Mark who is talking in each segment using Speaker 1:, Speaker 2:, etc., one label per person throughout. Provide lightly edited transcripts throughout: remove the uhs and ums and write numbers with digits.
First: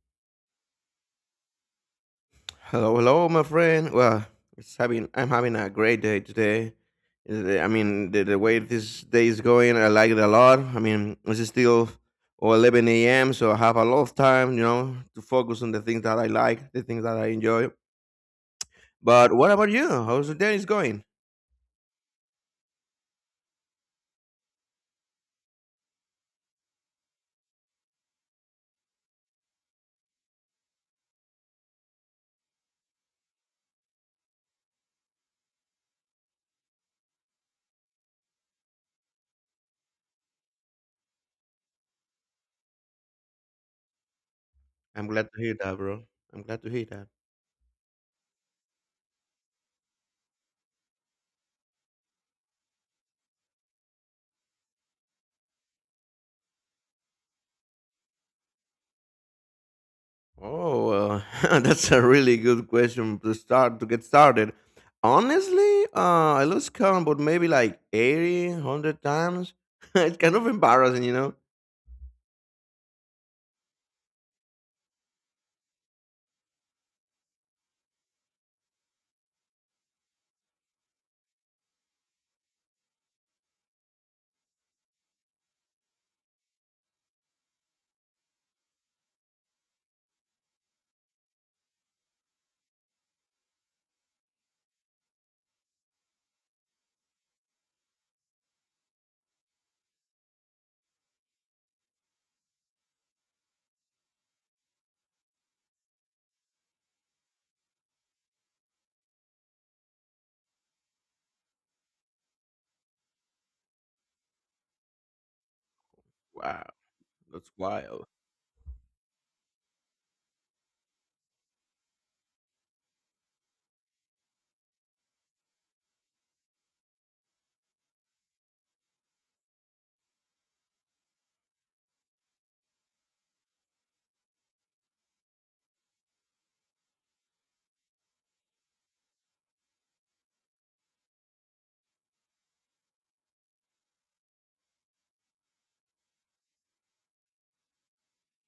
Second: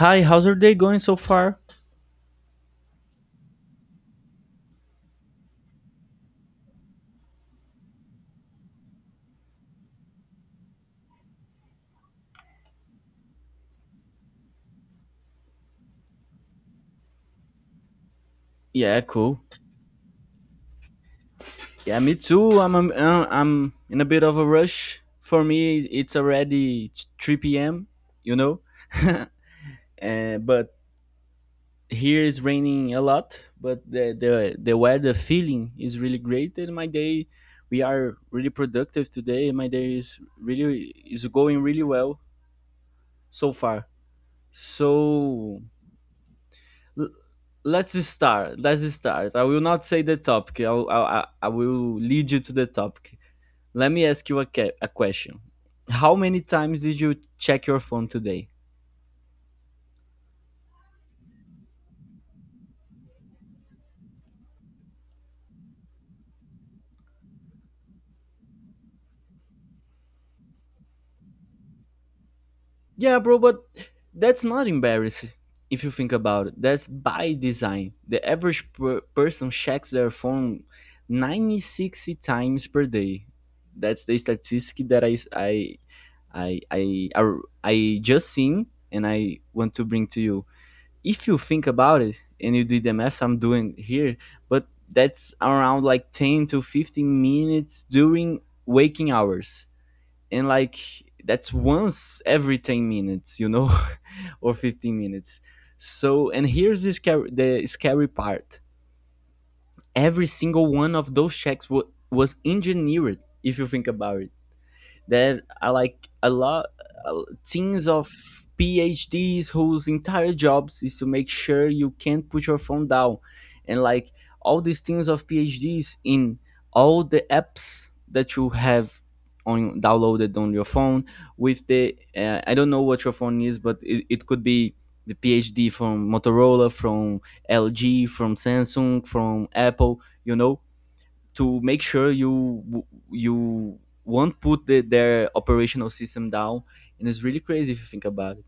Speaker 1: Hi, how's your day going so far?
Speaker 2: Hello, hello, my friend. Well, it's having I'm having a great day today. I mean, the way this day is going, I like it a lot. I mean, it's still oh, 11 a.m., so I have a lot of time, you know, to focus on the things that I like, the things that I enjoy.
Speaker 1: Yeah,
Speaker 2: But
Speaker 1: cool.
Speaker 2: what about you? How's the day is going?
Speaker 1: Yeah, me too. I'm in a bit of a rush. For me, it's already 3 p.m., you know. But here is raining a lot, but the weather feeling is really great and my day we are really productive today. My day is going really well so far.
Speaker 2: I'm glad to hear
Speaker 1: So
Speaker 2: that, bro. I'm glad to hear that.
Speaker 1: let's just start. Let's just start. I will not say the topic. I will lead you to the topic. Let me ask you a question. How many times did you check your phone today?
Speaker 2: Oh, that's a really good question to start to get started. Honestly, I lose count, but maybe like 80, 100 times. It's kind of embarrassing, you know?
Speaker 1: Yeah, bro, but that's not embarrassing if you think about it. That's by design. The average person checks their phone 96 times per day. That's the statistic that I I, I I just seen and I want to bring to you. If you think about it and you do the maths I'm doing here, but that's around like 10 to 15 minutes during waking hours. And like that's once every 10 minutes, you know, or 15 minutes. So, and here's the scary part. Every single one of those checks was engineered, if you think about it. There are like a lot
Speaker 2: Wow, that's
Speaker 1: teams
Speaker 2: wild.
Speaker 1: of PhDs whose entire jobs is to make sure you can't put your phone down, and like all these teams of PhDs in all the apps that you have on downloaded on your phone, with the I don't know what your phone is, but it could be the PhD from Motorola, from LG, from Samsung, from Apple, you know, to make sure you won't put their operational system down, and it's really crazy if you think about it.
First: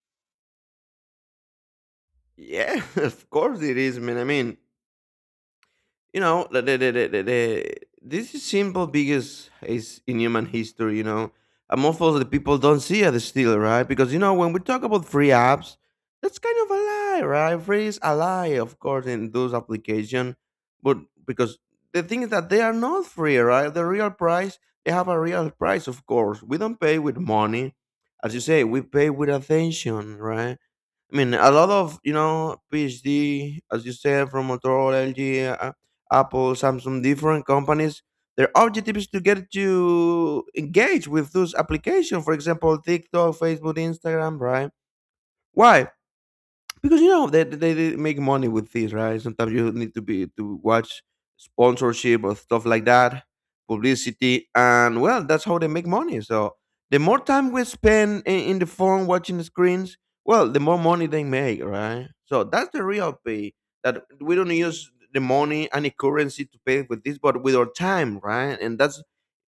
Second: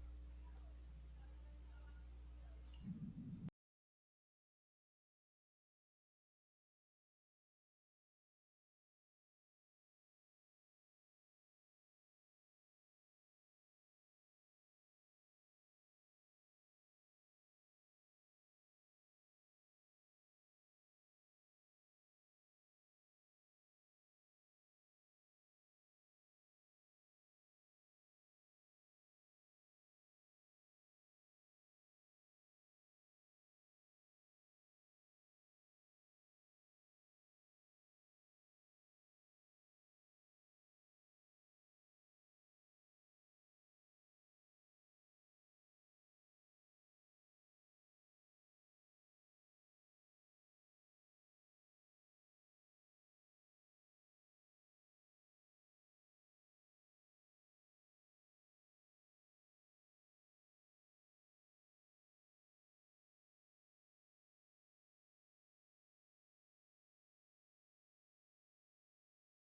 Speaker 2: Yeah, of course it is, man. I mean, you know the this is simple biggest is in human history, you know, and most of the people don't see it still, right? Because you know, when we talk about free apps, that's kind of a lie, right? Free is a lie, of course, in those applications. But because the thing is that they are not free, right? The real price, they have a real price, of course. We don't pay with money, as you say, we pay with attention, right? I mean, a lot of, you know, PhD, as you said, from Motorola, LG, Apple, Samsung, different companies. Their objective is to get you engaged with those applications. For example, TikTok, Facebook, Instagram, right? Why? Because you know they make money with this, right? Sometimes you need to watch sponsorship or stuff like that, publicity, and well, that's how they make money. So the more time we spend in the phone watching the screens, well, the more money they make, right? So that's the real pay that we don't use the money, any currency, to pay with this, but with our time, right? And that's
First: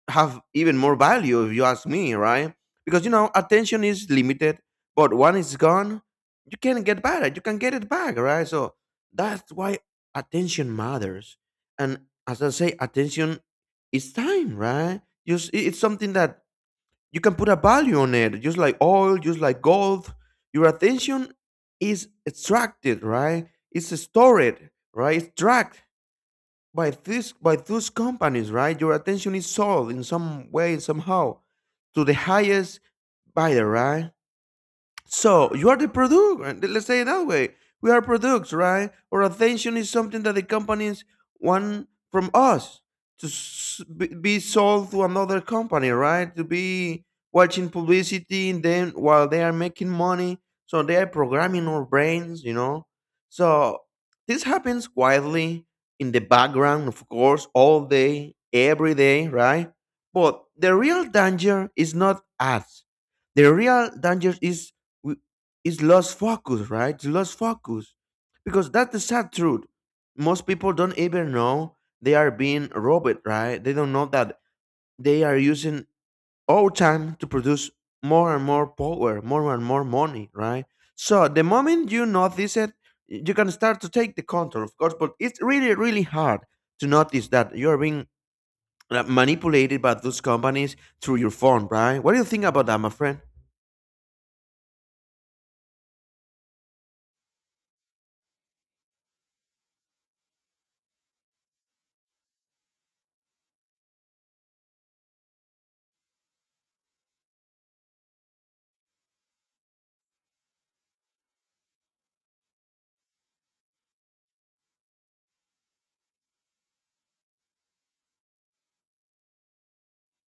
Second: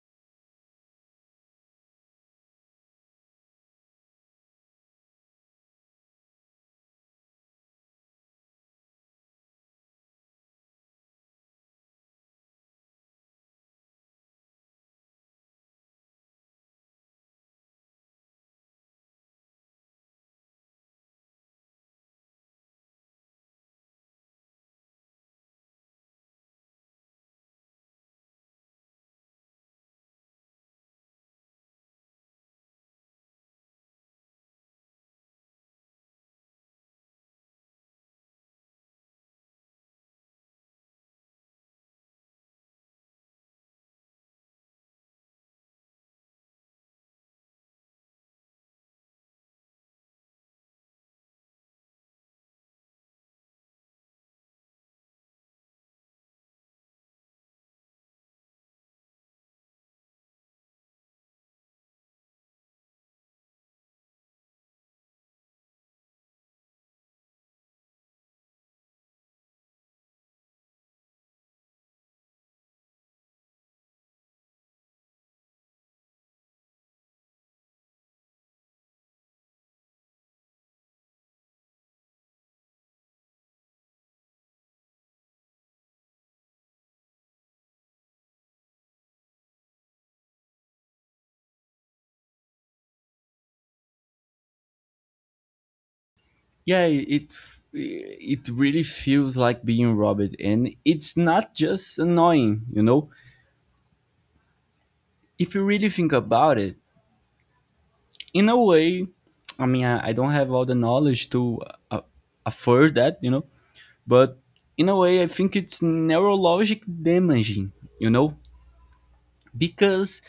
Speaker 2: have even more value if you ask me, right? Because you know, attention is limited, but when it's gone, you can get back. You can get it back, right? So that's why attention matters. And as I say, attention is time, right? It's something that you can put a value on it, just like oil, just like gold. Your attention is extracted, right? It's stored, right? It's tracked by those companies, right? Your attention is sold in some way, somehow, to the highest bidder, right? So you are the product. And Let's say it that way. We are products, right? Our attention is something that the companies want from us to be sold to another company, right? To be watching publicity and then while they are making money. So they are programming our brains, you know. So this happens quietly in the background, of course, all day, every day, right? But the real danger is not ads. The real danger is we it's lost focus, right? It's lost focus. Because that's the sad truth. Most people don't even know they are being robbed, right? They don't know that they are using all time to produce more and more power, more and more money, right? So the moment you notice it, you can start to take the control, of course, but it's really, really hard to notice that you're being manipulated by those companies through your phone, right? What do you think about that, my friend?
Speaker 1: Yeah, it really feels like being robbed, and it's not just annoying, you know. If you really think about it, in a way, I mean I don't have all the knowledge to uh, afford that, you know. But in a way I think it's neurologic damaging, you know, because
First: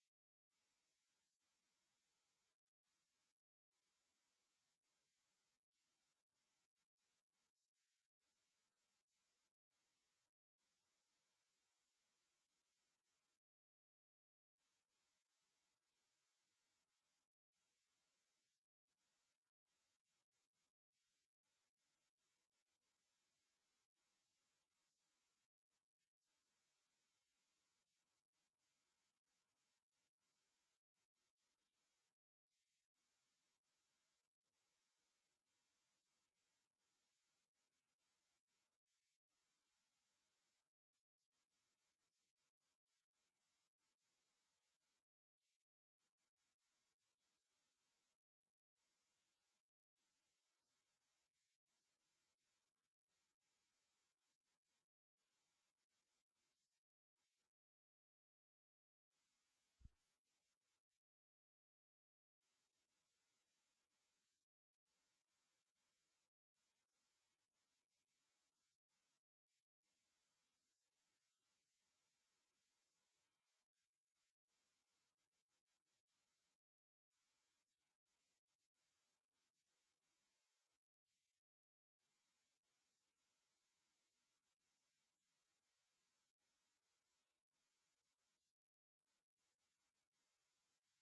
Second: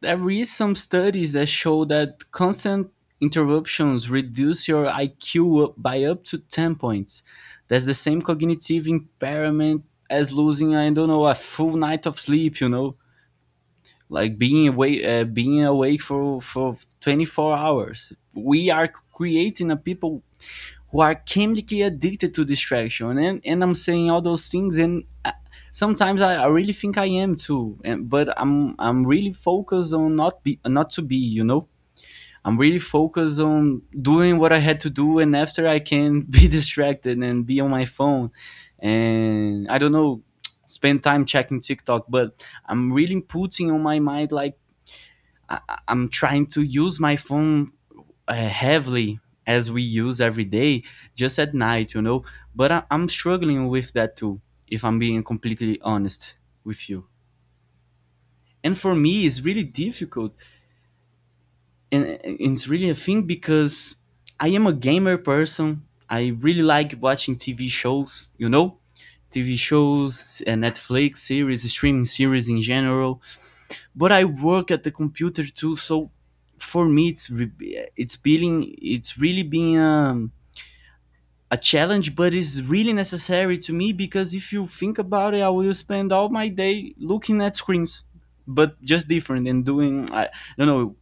Speaker 1: there is some studies that show that constant interruptions reduce your IQ up to 10 points. That's the same cognitive impairment as losing, I don't know, a full night of sleep, you know, like being awake for 24 hours. We are creating a people who are chemically addicted to distraction, and I'm saying all those things and sometimes I really think I am too, and but I'm really focused on not to be, you know, I'm really focused on doing what I had to do, and after, I can be distracted and be on my phone, and I don't know, spend time checking tiktok, but I'm really putting on my mind like, I'm trying to use my phone heavily, as we use every day, just at night, you know. But I'm struggling with that too, if I'm being completely honest with you. And for me, it's really difficult, and it's really a thing because I am a gamer person. I really like watching TV shows, you know, TV shows, Netflix series, streaming series in general. But I work at the computer too. So for me, it's re- it's being it's really being a challenge, but it's really necessary to me because if you think about it, I will spend all my day looking at screens, but just different and doing. I don't know,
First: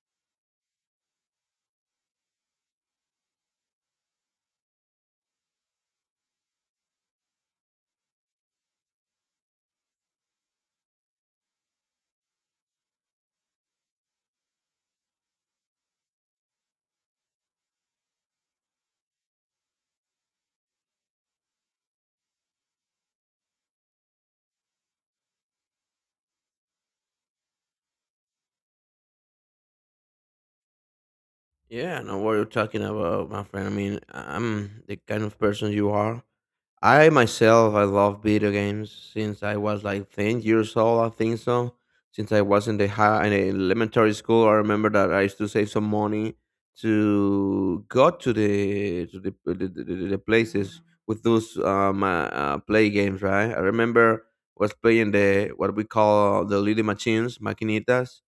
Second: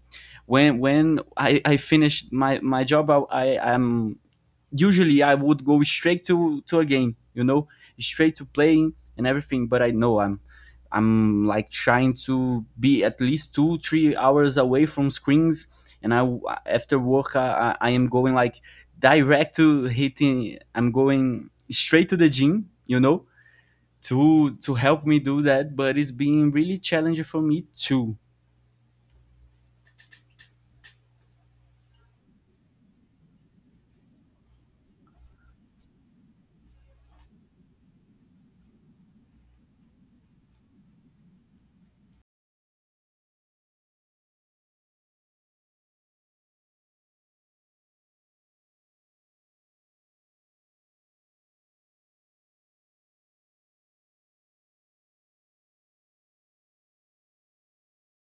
Speaker 1: when I finished my job, I am usually I would go straight to a game, you know, straight to playing and everything. But I know I'm like trying to be at least 2-3 hours away from screens, and I, after work, I am going like direct to hitting. I'm going straight to the gym, you know, to help me do that. But it's been really challenging for me too.
Speaker 2: Yeah, I know what you're talking about, my friend. I mean, I'm the kind of person you are. I myself, I love video games since I was like 10 years old, I think so. Since I was in the high in the elementary school, I remember that I used to save some money to go to the places with those play games, right? I remember was playing the what we call, the little machines, maquinitas.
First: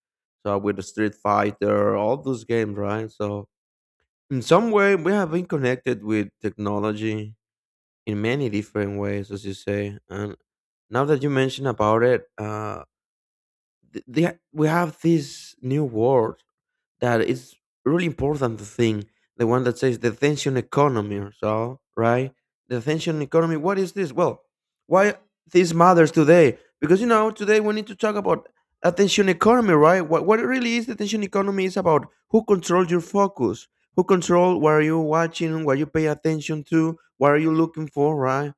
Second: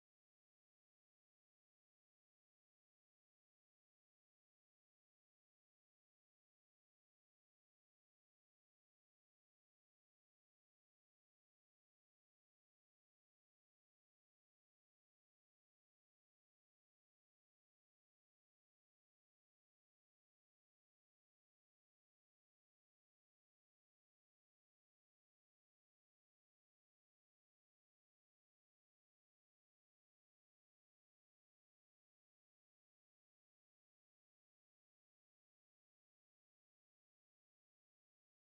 Speaker 2: So with the Street Fighter, all those games, right? So in some way we have been connected with technology in many different ways, as you say. And now that you mention about it, we have this new word that is really important. The thing, the one that says the attention economy, or so, right? The attention economy. What is this? Well, why this matters today? Because you know, today we need to talk about attention economy, right? What it really is the attention economy is about who controls your focus, who control what are you watching, what you pay attention to, what are you looking for, right?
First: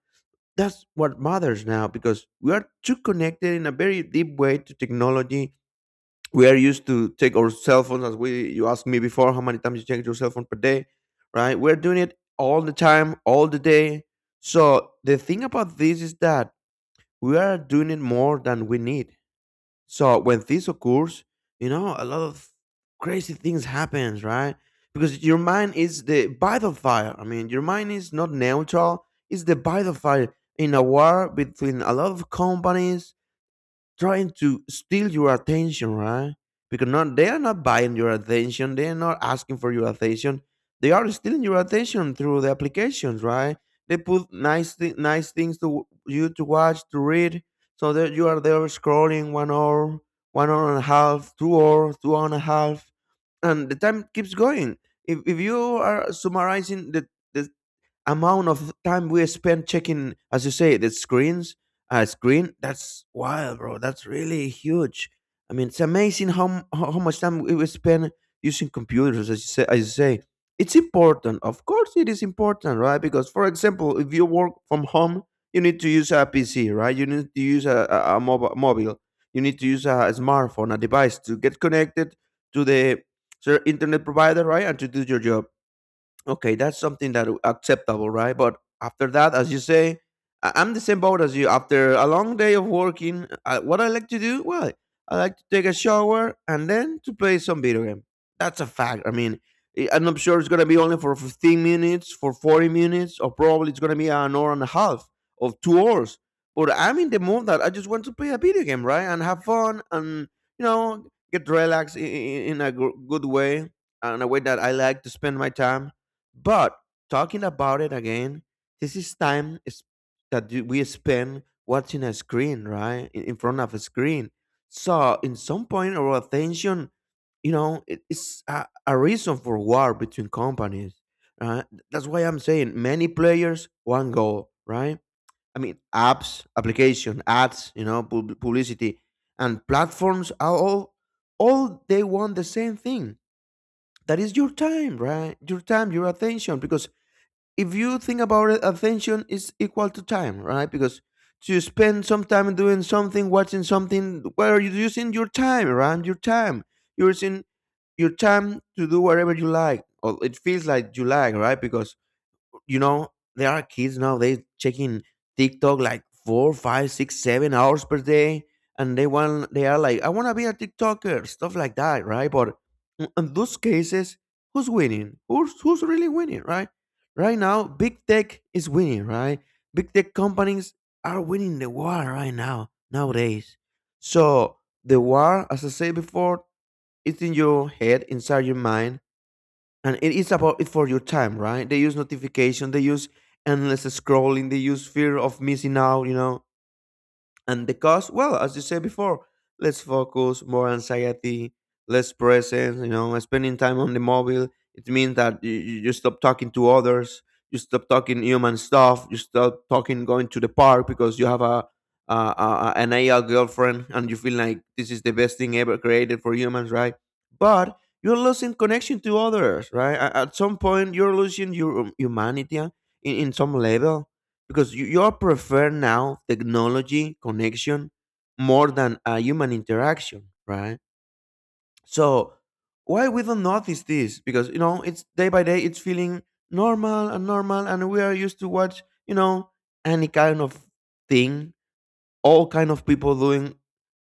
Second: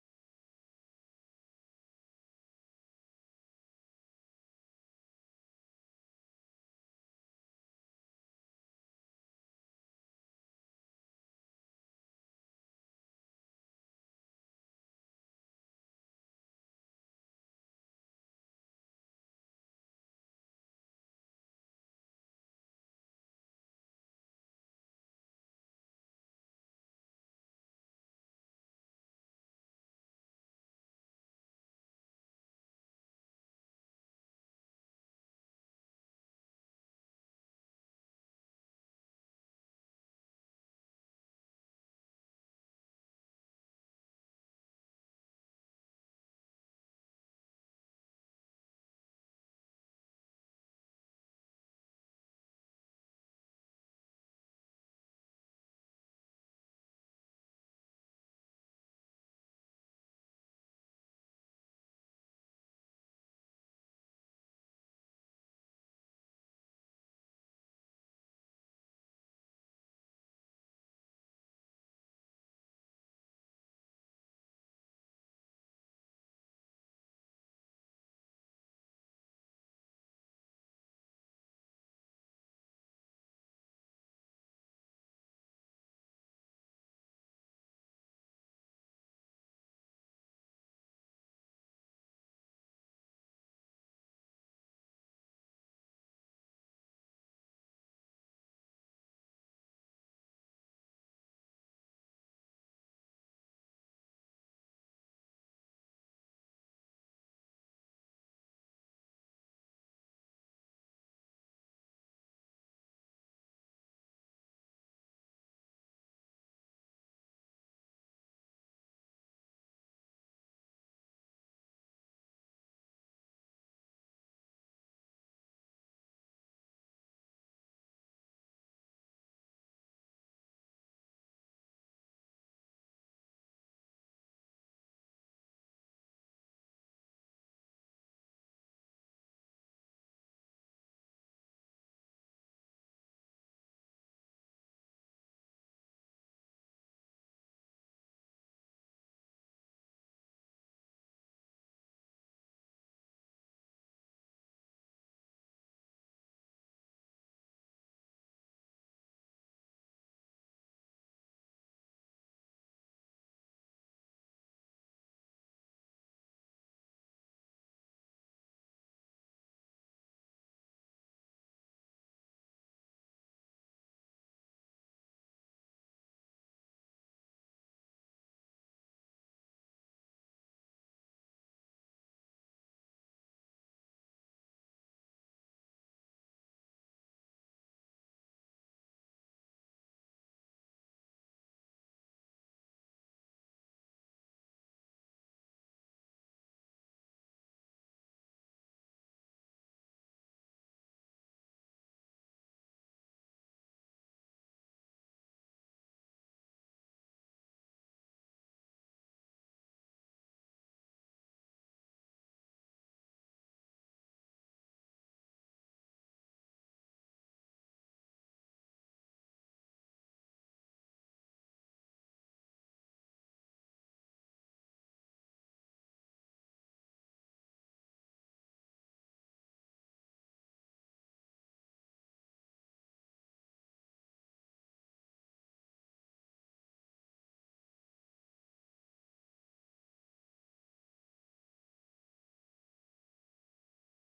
Speaker 2: That's what matters now because we are too connected in a very deep way to technology. We are used to take our cell phones as we you asked me before how many times you check your cell phone per day, right? We're doing it all the time, all the day. So the thing about this is that we are doing it more than we need. So when this occurs, you know, a lot of crazy things happens, right? Because your mind is the battle fire. I mean, your mind is not neutral. It's the battle fire in a war between a lot of companies, trying to steal your attention, right? Because not they are not buying your attention, they are not asking for your attention. They are stealing your attention through the applications, right? They put nice things to you to watch, to read, so that you are there scrolling 1 hour, 1 hour and a half, 2 hour, 2 hour and a half, and the time keeps going. If you are summarizing the amount of time we spend checking, as you say, the screens, screen, that's wild, bro. That's really huge. I mean, it's amazing how much time we spend using computers, as you say. As you say, it's important. Of course, it is important, right? Because, for example, if you work from home, you need to use a PC, right? You need to use a mobile, mobile. You need to use a smartphone, a device to get connected to the internet provider, right, and to do your job. Okay, that's something that acceptable, right? But after that, as you say, I'm the same boat as you. After a long day of working, I, what I like to do, well, I like to take a shower and then to play some video game. That's a fact. I mean, I'm not sure it's gonna be only for 15 minutes, for 40 minutes, or probably it's gonna be an hour and a half of 2 hours. But I'm in the mood that I just want to play a video game, right, and have fun, and you know, get relaxed in a good way, and a way that I like to spend my time, but talking about it again, this is time is that we spend watching a screen, right? In front of a screen. So, in some point, our attention, you know, it's a reason for war between companies. Right? That's why I'm saying many players, one goal, right? I mean, apps, application, ads, you know, publicity, and platforms are all they want the same thing. That is your time, right? Your time, your attention, because if you think about it, attention is equal to time, right? Because to spend some time doing something, watching something, where are you using your time, right? Your time. You're using your time to do whatever you like, or it feels like you like, right? Because you know there are kids nowadays checking TikTok like 4 5 6 7 hours per day, and they want, they are like, I want to be a TikToker, stuff like that, right? But in those cases, who's winning, who's really winning, right? Right now big tech is winning, right? Big tech companies are winning the war right now, nowadays. So the war, as I said before, it's in your head, inside your mind, and it is about it for your time, right? They use notification, they use endless scrolling, they use fear of missing out, you know. And the cause, well, as you said before, let's focus, more anxiety, less presence, you know, spending time on the mobile. It means that you, you stop talking to others, you stop talking human stuff, you stop talking going to the park because you have a, a an AI girlfriend and you feel like this is the best thing ever created for humans, right? But you're losing connection to others, right? At some point, you're losing your humanity in some level because you all prefer now technology connection more than a human interaction, right? So why we don't notice this? Because it's day by day, it's feeling normal and normal, and we are used to watch any kind of thing, all kind of people doing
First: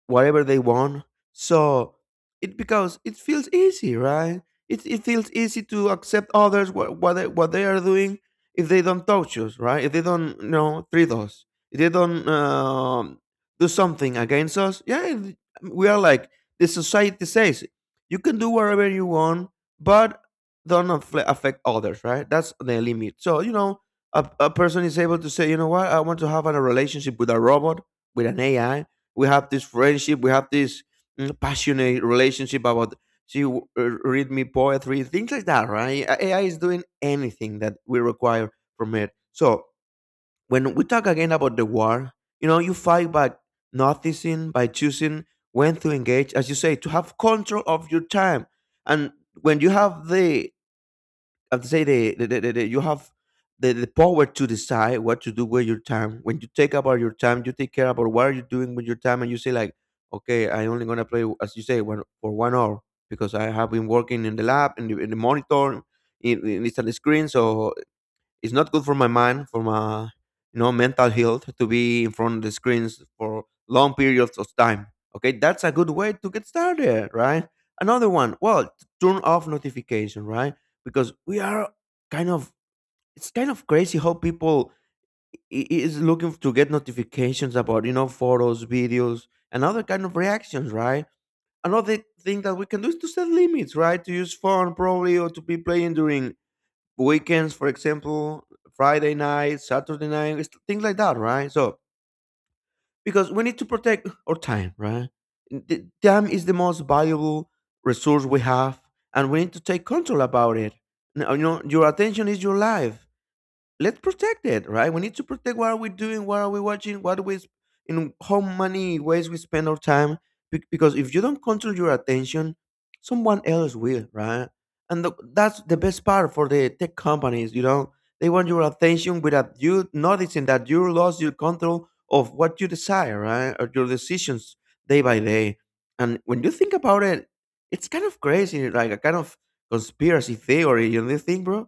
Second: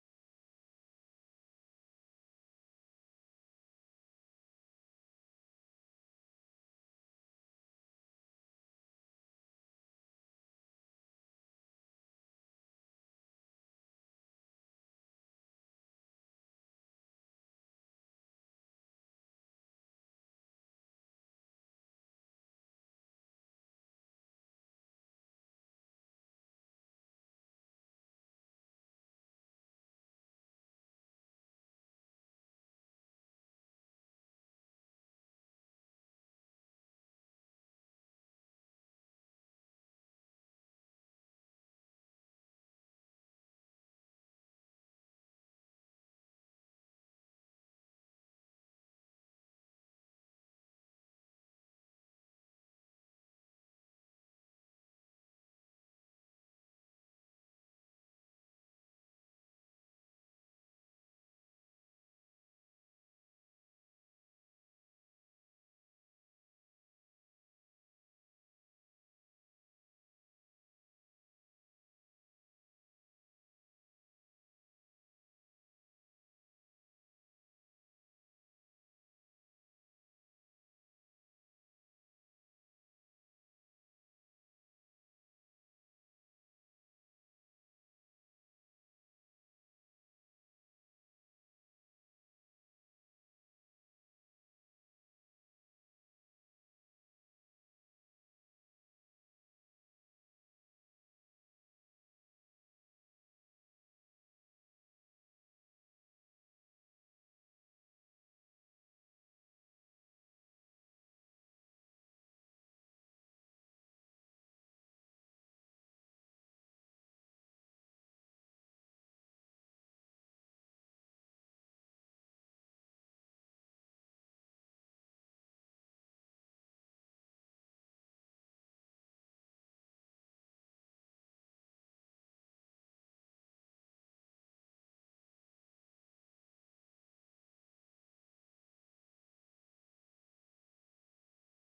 Speaker 2: whatever they want. So it because it feels easy, right? It feels easy to accept others what what they are doing if they don't touch us, right? If they don't treat us, if they don't do something against us. Yeah, it- we are like, the society says you can do whatever you want, but don't affect others, right? That's the limit. So a person is able to say, you know what, I want to have a relationship with a robot, with an AI. We have this friendship, we have this passionate relationship about she read me poetry, things like that, right? AI is doing anything that we require from it. So when we talk again about the war, you know, you fight by noticing, by choosing when to engage, as you say, to have control of your time. And when you have the have to say you have the power to decide what to do with your time. When you take about your time, you take care about what are you doing with your time, and you say like, okay, I only gonna play, as you say, one for 1 hour because I have been working in the lab, in the monitor, in it's on the screen, so it's not good for my mind, for my mental health to be in front of the screens for long periods of time. Okay, that's a good way to get started, right? Another one, well, turn off notification, right? Because we are kind of, it's kind of crazy how people is looking to get notifications about, you know, photos, videos, and other kind of reactions, right? Another thing that we can do is to set limits, right? To use phone probably, or to be playing during weekends, for example, Friday night, Saturday night, it's things like that, right? So because we need to protect our time, right? The time is the most valuable resource we have, and we need to take control about it. Now, you know, your attention is your life. Let's protect it, right? We need to protect what are we doing, what are we watching, what we in how many ways we spend our time. Because if you don't control your attention, someone else will, right? And that's the best part for the tech companies, you know. They want your attention without you noticing that you lost your control of what you desire, right? Or your decisions day by day. And when you think about it, it's kind of crazy, like a kind of conspiracy theory, you know, think, bro?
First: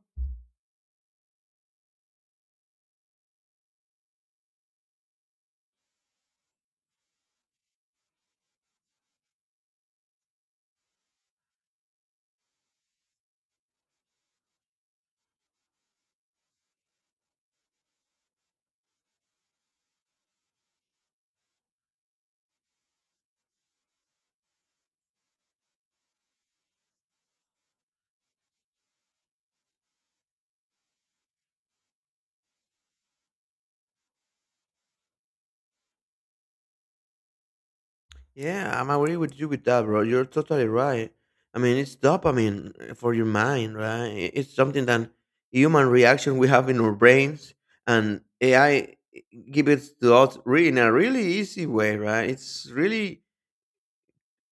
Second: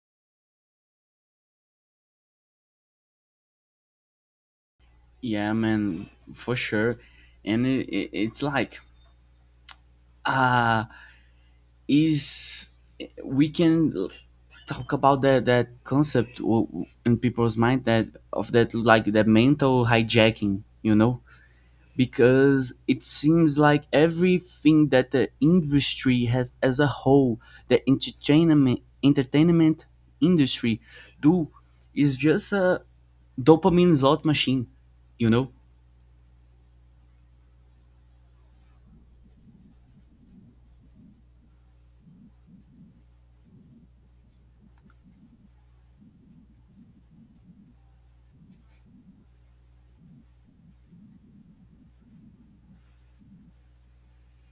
Speaker 1: Yeah, man, for sure. And it's like, ah is we can talk about that concept, in people's mind, that of that like that mental hijacking, you know, because it seems like everything that the industry has as a whole, the entertainment industry do, is just a dopamine slot machine, you know.
Speaker 2: Yeah, I'm agree with you with that, bro. You're totally right. I mean, it's dopamine for your mind, right? It's something that human reaction we have in our brains, and AI gives it to us really in a really easy way, right? It's really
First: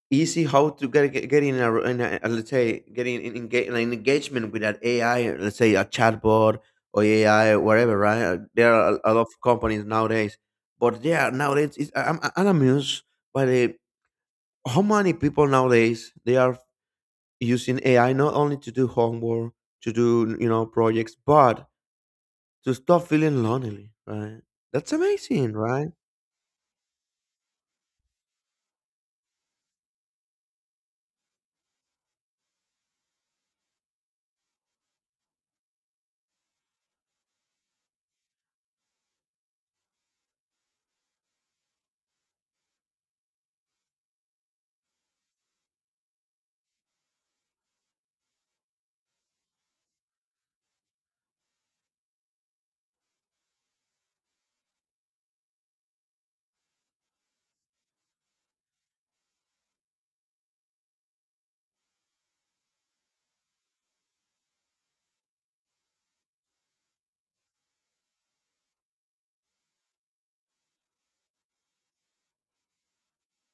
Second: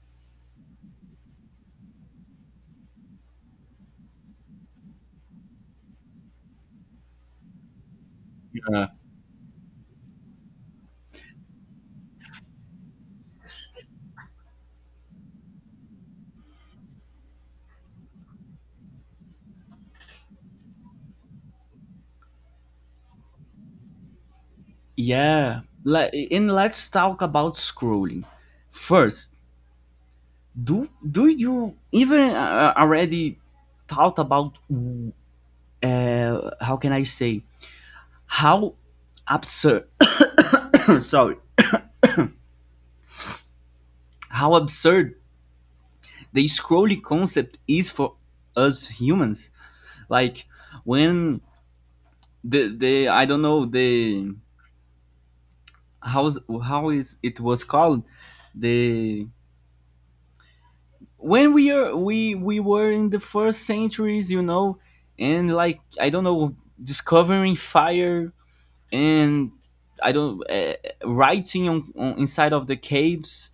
Speaker 2: easy how to get in a let's say getting in, engage, an engagement with that AI, let's say a chatbot or AI or whatever, right? There are a lot of companies nowadays, but yeah, nowadays it's, I'm amused by the how many people nowadays they are using AI not only to do homework, to do, you know, projects, but to stop feeling lonely, right? That's amazing,
Speaker 1: Yeah,
Speaker 2: right?
Speaker 1: like, and let's talk about scrolling first. Do you even already thought about, how can I say, how absurd sorry, how absurd the scrolling concept is for us humans. Like, when the I don't know, the, how's how is it was called, the, when we are we were in the first centuries, you know, and like, I don't know, discovering fire, and I don't writing on inside of the caves,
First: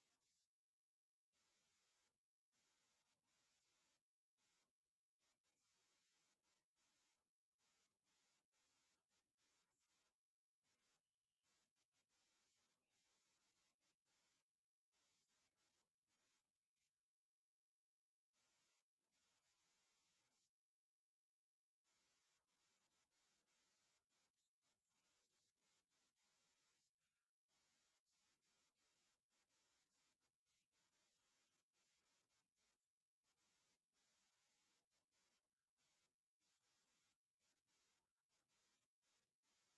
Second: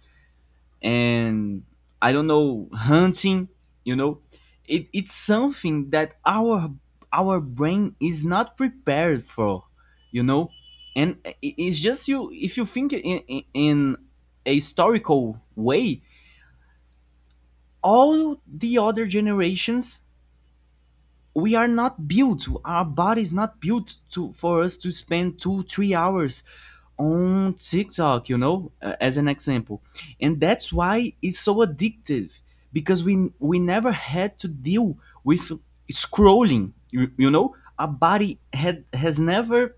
Speaker 1: and I don't know, hunting. You know, it's something that our brain is not prepared for. You know, and it's just you, if you think in a historical way, all the other generations, we are not built our body is not built to for us to spend 2-3 hours on tiktok, you know, as an example. And that's why it's so addictive, because we never had to deal with scrolling. You know, our body had has never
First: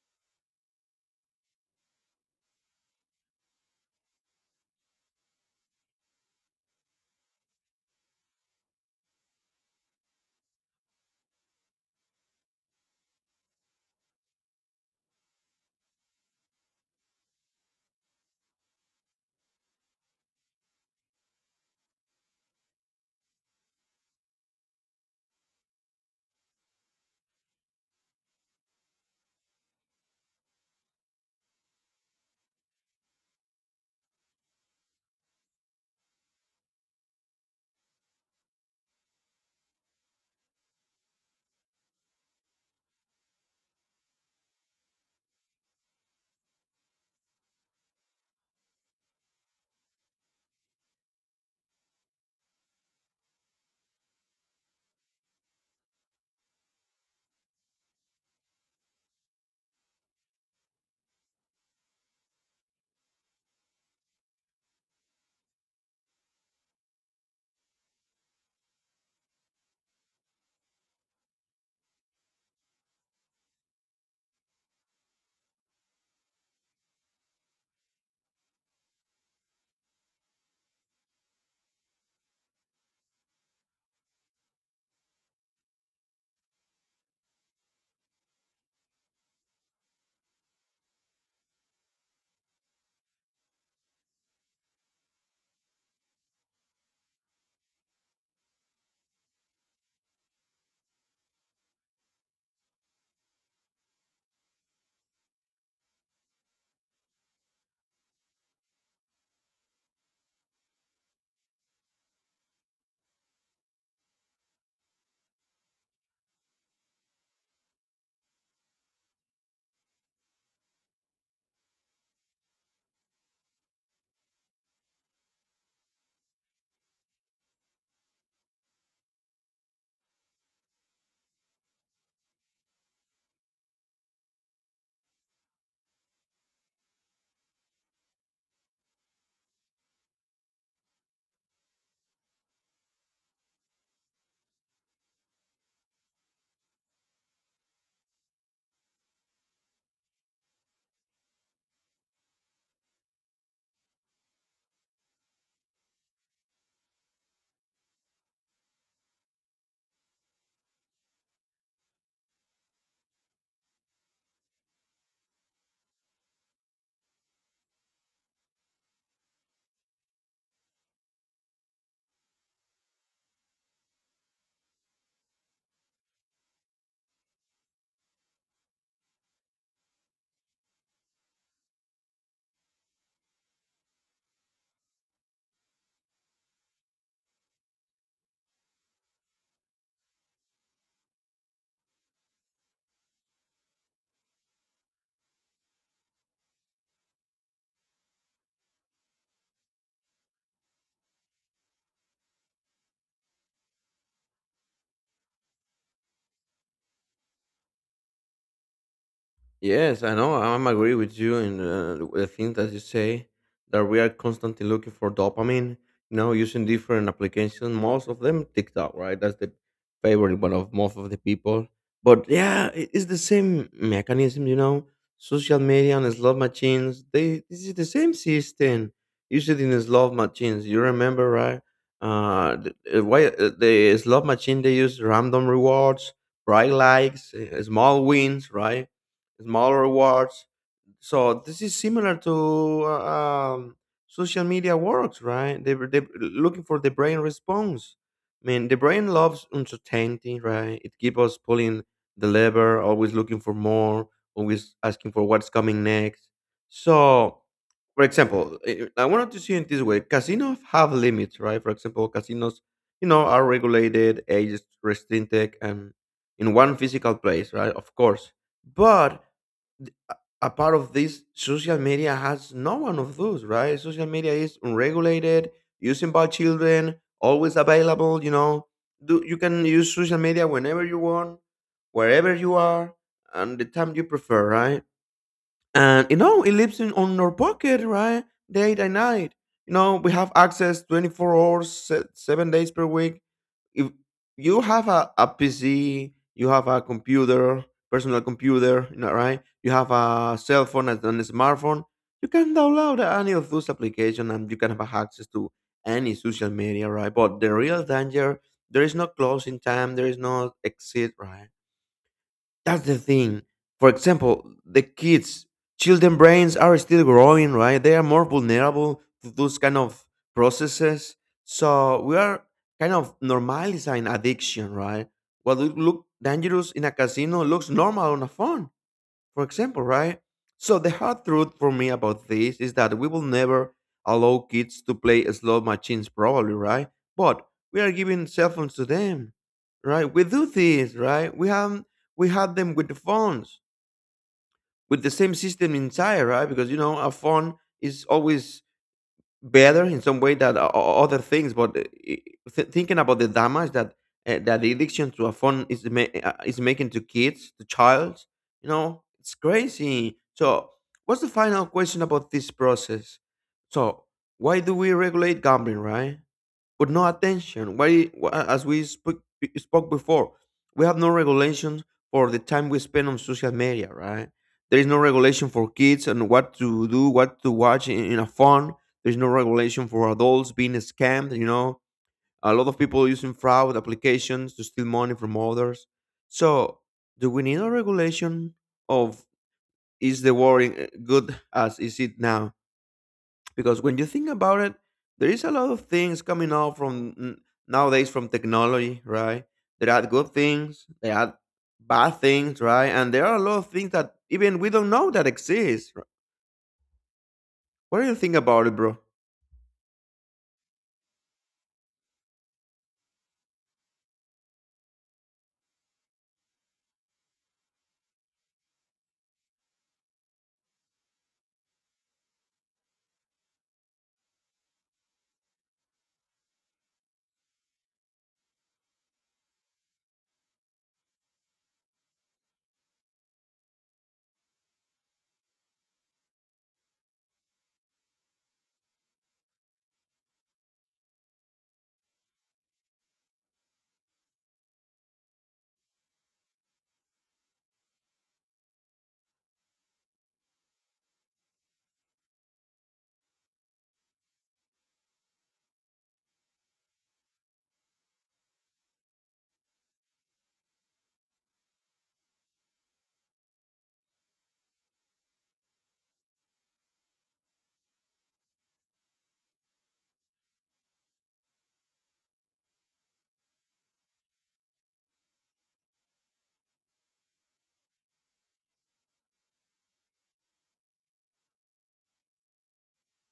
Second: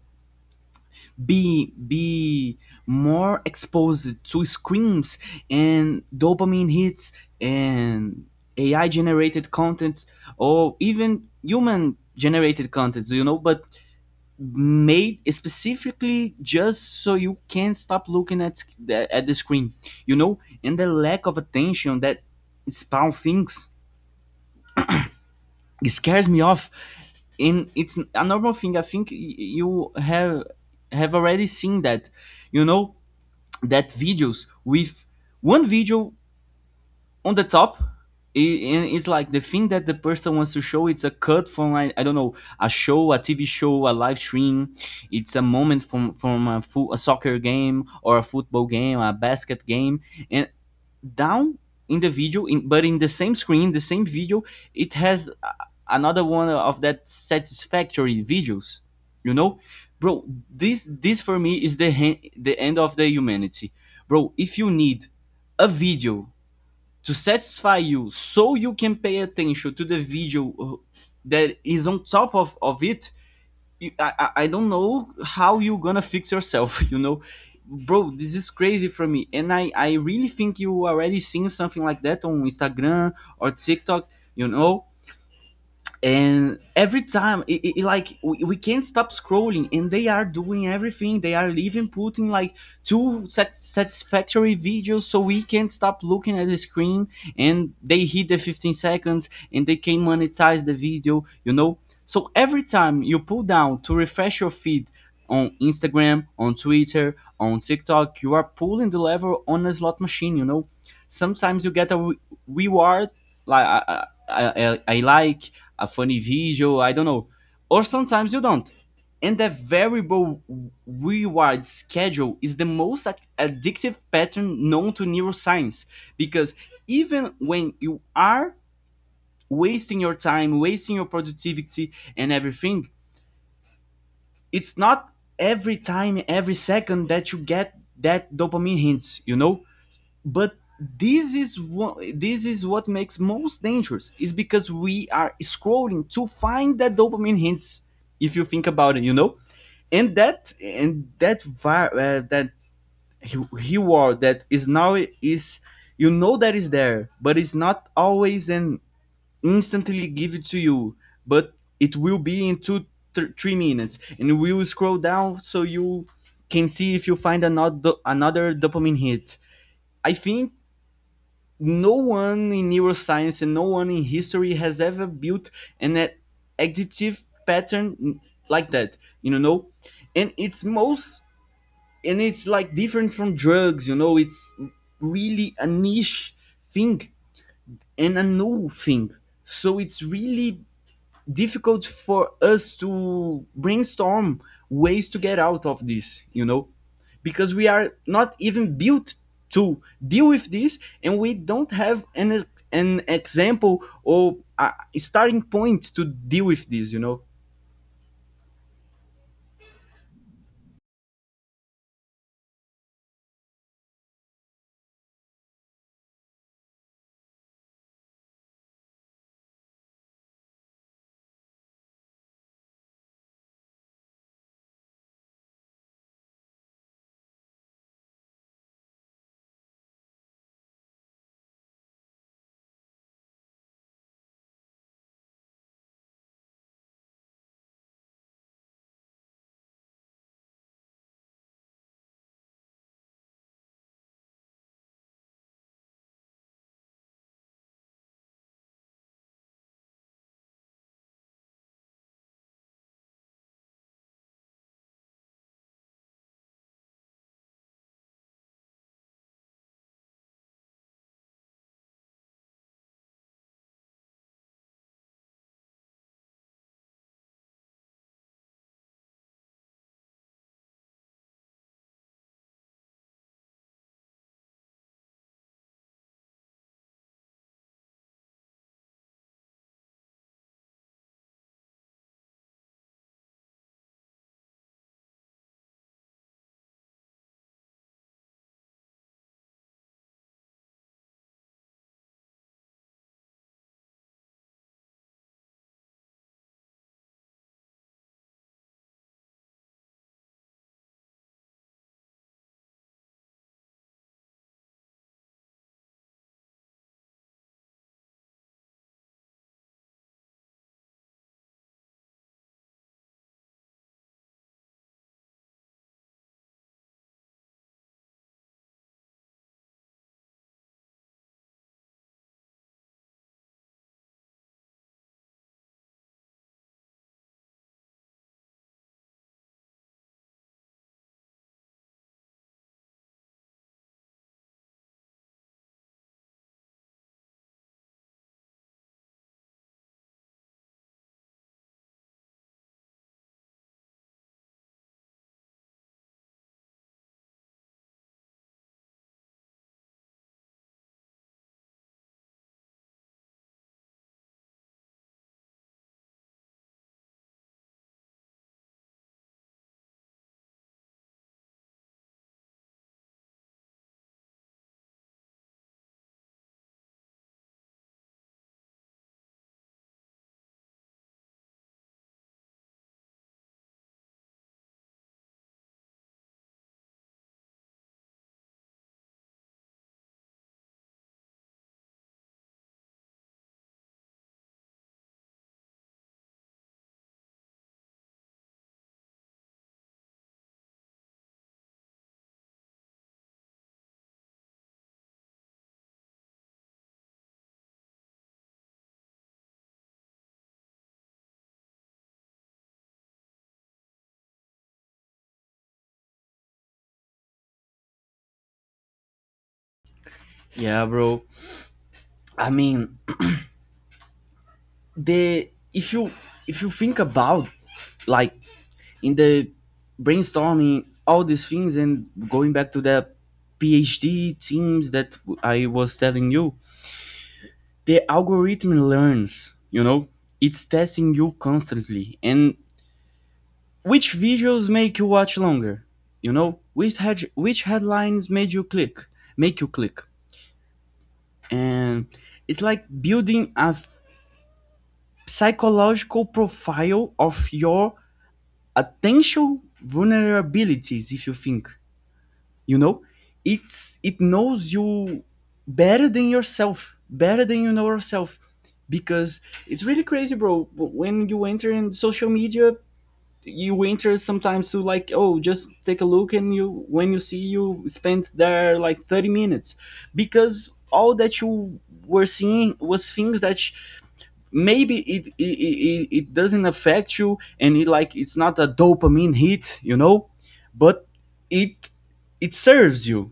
Speaker 1: be more exposed to screens and dopamine hits, and AI generated contents, or even human generated contents, you know, but made specifically just so you can't stop looking at at the screen, you know. And the lack of attention that spawn things, it scares me off. And it's a normal thing, I think you have already seen that, you know. That videos with one video on the top, and it's like the thing that the person wants to show, it's a cut from, I don't know, a TV show, a live stream. It's a moment from a soccer game or a football game, a basket game, and down in the video, but in the same screen, the same video, it has another one of that satisfactory videos. You know, bro, this for me is the end of the humanity, bro. If you need a video to satisfy you so you can pay attention to the video that is on top of it, I don't know how you gonna fix yourself you know, bro. This is crazy for me, and I really think you already seen something like that on Instagram or TikTok, you know. And every time, like, we can't stop scrolling, and they are doing everything. They are even putting like two satisfactory videos so we can't stop looking at the screen, and they hit the 15 seconds and they can monetize the video, you know. So every time you pull down to refresh your feed on Instagram, on Twitter, on TikTok, you are pulling the lever on a slot machine, you know. Sometimes you get a reward, like, I like a funny video, I don't know, or sometimes you don't. And the variable reward schedule is the most addictive pattern known to neuroscience, because even when you are wasting your time, wasting your productivity and everything, it's not every time, every second that you get that dopamine hits, you know. But this is what makes most dangerous is because we are scrolling to find that dopamine hints, if you think about it, you know. And that reward that is now is, you know, that is there, but it's not always and instantly give it to you, but it will be in 3 minutes, and we will scroll down so you can see if you find another dopamine hit. I think no one in neuroscience and no one in history has ever built an additive pattern like that, you know. No? And it's most and it's like different from drugs, you know. It's really a niche thing and a new thing, so it's really difficult for us to brainstorm ways to get out of this, you know, because we are not even built to deal with this, and we don't have an example or a starting point to deal with this, you know.
Speaker 2: Yes, I know. I'm agree with you in the thing that you say that we are constantly looking for dopamine. You know, using different applications, most of them TikTok, right? That's the favorite one of most of the people. But yeah, it- it's the same mechanism. You know, social media and slot machines, they this is the same system. Use it in the slot machines. You remember, right? Uh, the, uh, why the slot machine they use random rewards, bright likes, small wins, right? Smaller rewards. So this is similar to social media works, right? They were they looking for the brain response. I mean, the brain loves uncertainty, right? It keeps us pulling the lever, always looking for more, always asking for what's coming next. So, for example, I wanted to see it this way: casinos have limits, right? For example, casinos, you know, are regulated, age restricted, and in one physical place, right? Of course, but th- a part of this, social media has no one of those, right? Social media is unregulated, using by children, always available, you know. Do, you can use social media whenever you want, wherever you are, and the time you prefer, right? And you know, it lives in on our pocket, right? Day and night, you know, we have access 24 hours, 7 days per week. If you have a pc, you have a computer, personal computer, you know, right? You have a cell phone, and a smartphone, you can download any of those applications and you can have access to any social media, right? But the real danger, there is no closing time, there is no exit, right? That's the thing. For example, the kids, children brains are still growing, right? They are more vulnerable to those kind of processes. So we are kind of normalizing addiction, right? What would look dangerous in a casino looks normal on a phone, for example, right? So the hard truth for me about this is that we will never allow kids to play slot machines, probably, right? But we are giving cell phones to them, right? We do this, right? We have, we had them with the phones, with the same system inside, right? Because you know, a phone is always better in some way than other things. But i- thinking about the damage that that the addiction to a phone is is making to kids, to child, you know, it's crazy. So, what's the final question about this process? So, why do we regulate gambling, right? With no attention. Why, as we spoke, spoke before, we have no regulations for the time we spend on social media, right? There is no regulation for kids and what to do, what to watch in a phone. There's no regulation for adults being scammed. You know, a lot of people using fraud applications to steal money from others. So, do we need a regulation of, is the war good as is it now? Because when you think about it, there is a lot of things coming out from nowadays from technology, right? There are good things, there are bad things, right? And there are a lot of things that even we don't know that exist. What do you think about it, bro?
Speaker 1: Yeah, bro. I mean, the if you think about, like, in the brainstorming all these things, and going back to the PhD teams that I was telling you, the algorithm learns, you know? It's testing you constantly. And which visuals make you watch longer? You know, which headlines make you click? And it's like building psychological profile of your attention vulnerabilities. If you think you know it's it knows you better than yourself, better than you know yourself, because it's really crazy, bro. When you enter in social media, you enter sometimes to like, oh, just take a look, and you when you see, you spent there like 30 minutes, because all that you were seeing was things that maybe it doesn't affect you, and it, like, it's not a dopamine hit. But it it serves you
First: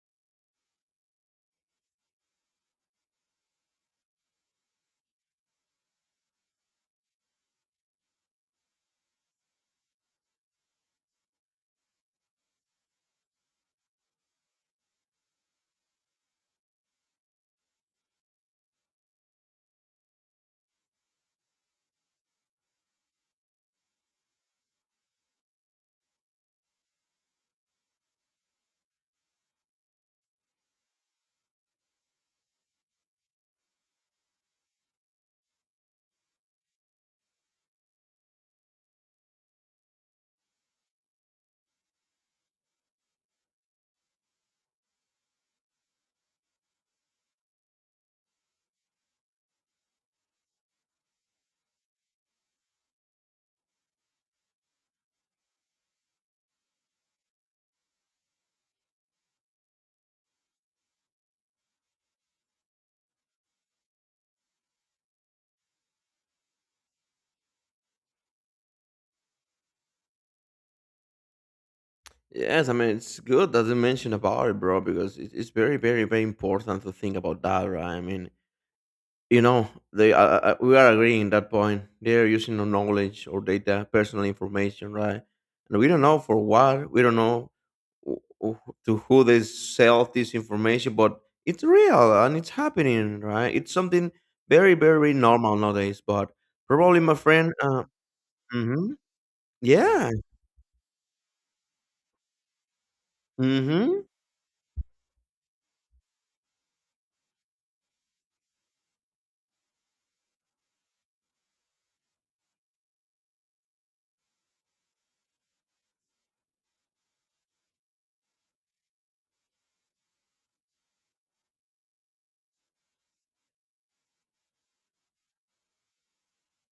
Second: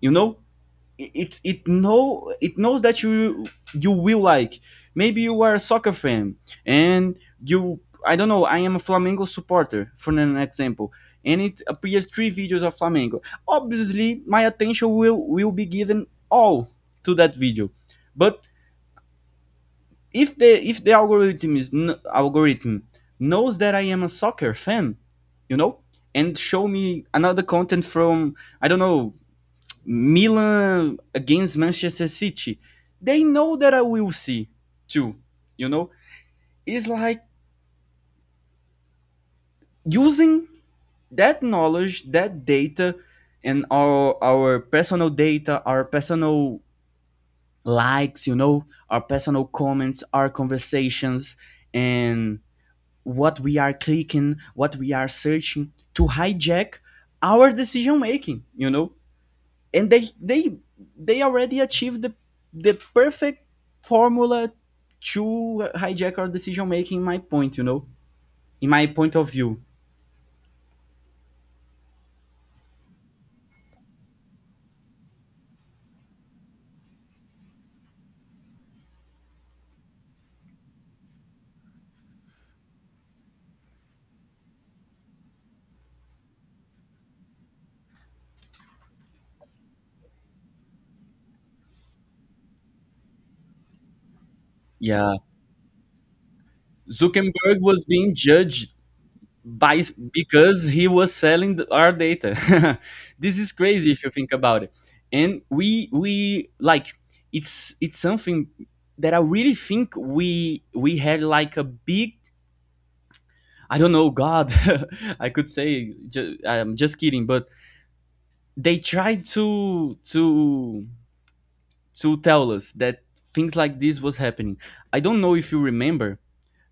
Speaker 1: you know it it, it know it knows that you will like, maybe you are a soccer fan, and you I don't know, I am a Flamengo supporter for an example, and it appears three videos of Flamengo. Obviously my attention will be given all to that video. But if the algorithm knows that I am a soccer fan, you know, and show me another content from, I don't know, Milan against Manchester City, they know that I will see too. You know, it's like using that knowledge, that data, and our personal data, our personal likes, you know, our personal comments, our conversations, and what we are clicking, what we are searching, to hijack our decision making. You know, and they they already achieved the perfect formula to hijack our decision making. My point, you know, in my point of view.
Speaker 2: Yes, I mean, it's good that you mentioned about it, bro, because it- it's very, very, very important to think about that, right? I mean, you know, they we are agreeing in that point. They are using our knowledge or data, personal information, right? And we don't know for what. We don't know wh- to who they sell this information, but it's real and it's happening, right? It's something very, very
Speaker 1: Yeah,
Speaker 2: normal nowadays. But probably, my friend.
Speaker 1: Zuckerberg was being judged
Speaker 2: Hmm.
Speaker 1: by,
Speaker 2: Yeah.
Speaker 1: because he was selling our data. This is crazy if
Speaker 2: Hmm.
Speaker 1: you think about it. And we like it's something that I really think we had like a big, I don't know, God. I could say I'm just kidding, but they tried to tell us that things like this was happening. I don't know if you remember,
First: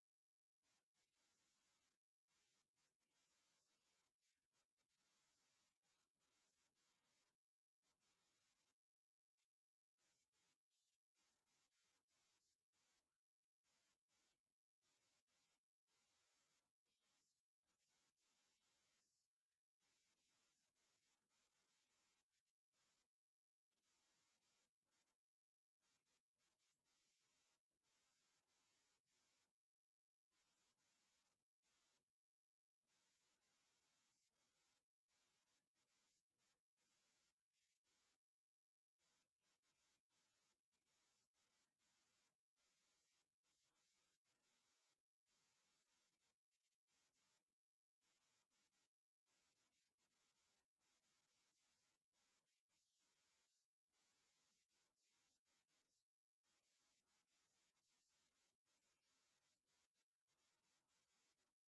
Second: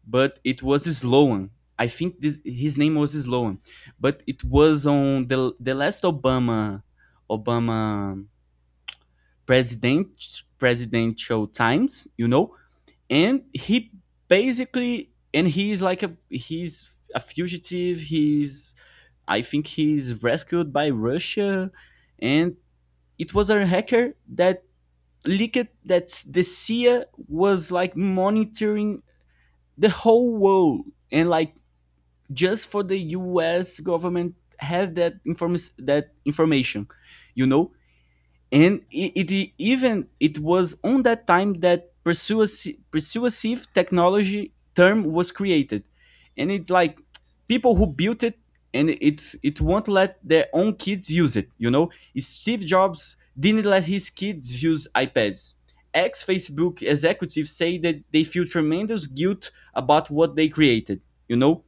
Speaker 1: but it was Sloan. I think this, his name was Sloan, but it was on the last Obama president presidential times, you know, and he basically, and he is like a, he's a fugitive. He's, I think he's rescued by Russia, and it was a hacker that leaked that the CIA was like monitoring the whole world, and like just for the US government have that inform that information, you know. And even it was on that time that persuasive technology term was created. And it's like, people who built it, and it it won't let their own kids use it, you know. Steve Jobs didn't let his kids use iPads. Ex Facebook executives say that they feel tremendous guilt about what they created, you know.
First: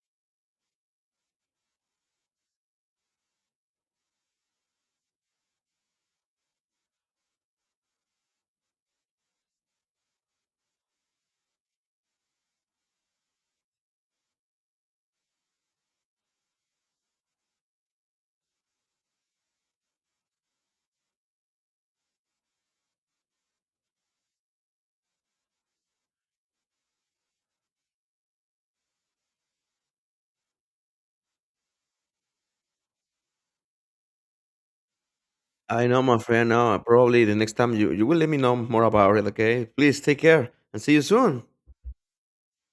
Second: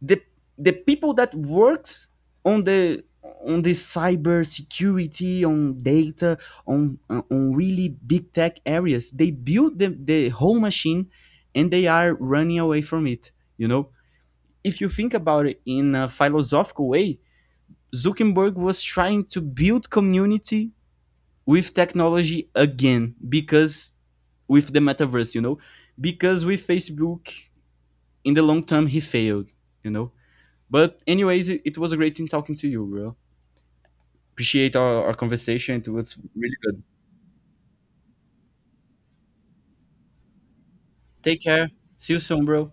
Speaker 1: The people that works on the cyber security, on data, on really big tech areas, they build the whole machine, and they are running away from it, you know. If you think about it in a philosophical way, Zuckerberg was trying to build community with technology again, because with the metaverse, you know, because with Facebook, in the long term, he failed, you know. But anyways, it was a great thing talking to you, bro. Appreciate our conversation.
Speaker 2: I
Speaker 1: It
Speaker 2: know,
Speaker 1: was
Speaker 2: my friend.
Speaker 1: really good.
Speaker 2: Probably the next time you, you will let me know more about it. Okay. Please take care and see you soon.
Speaker 1: Take care. See you soon, bro.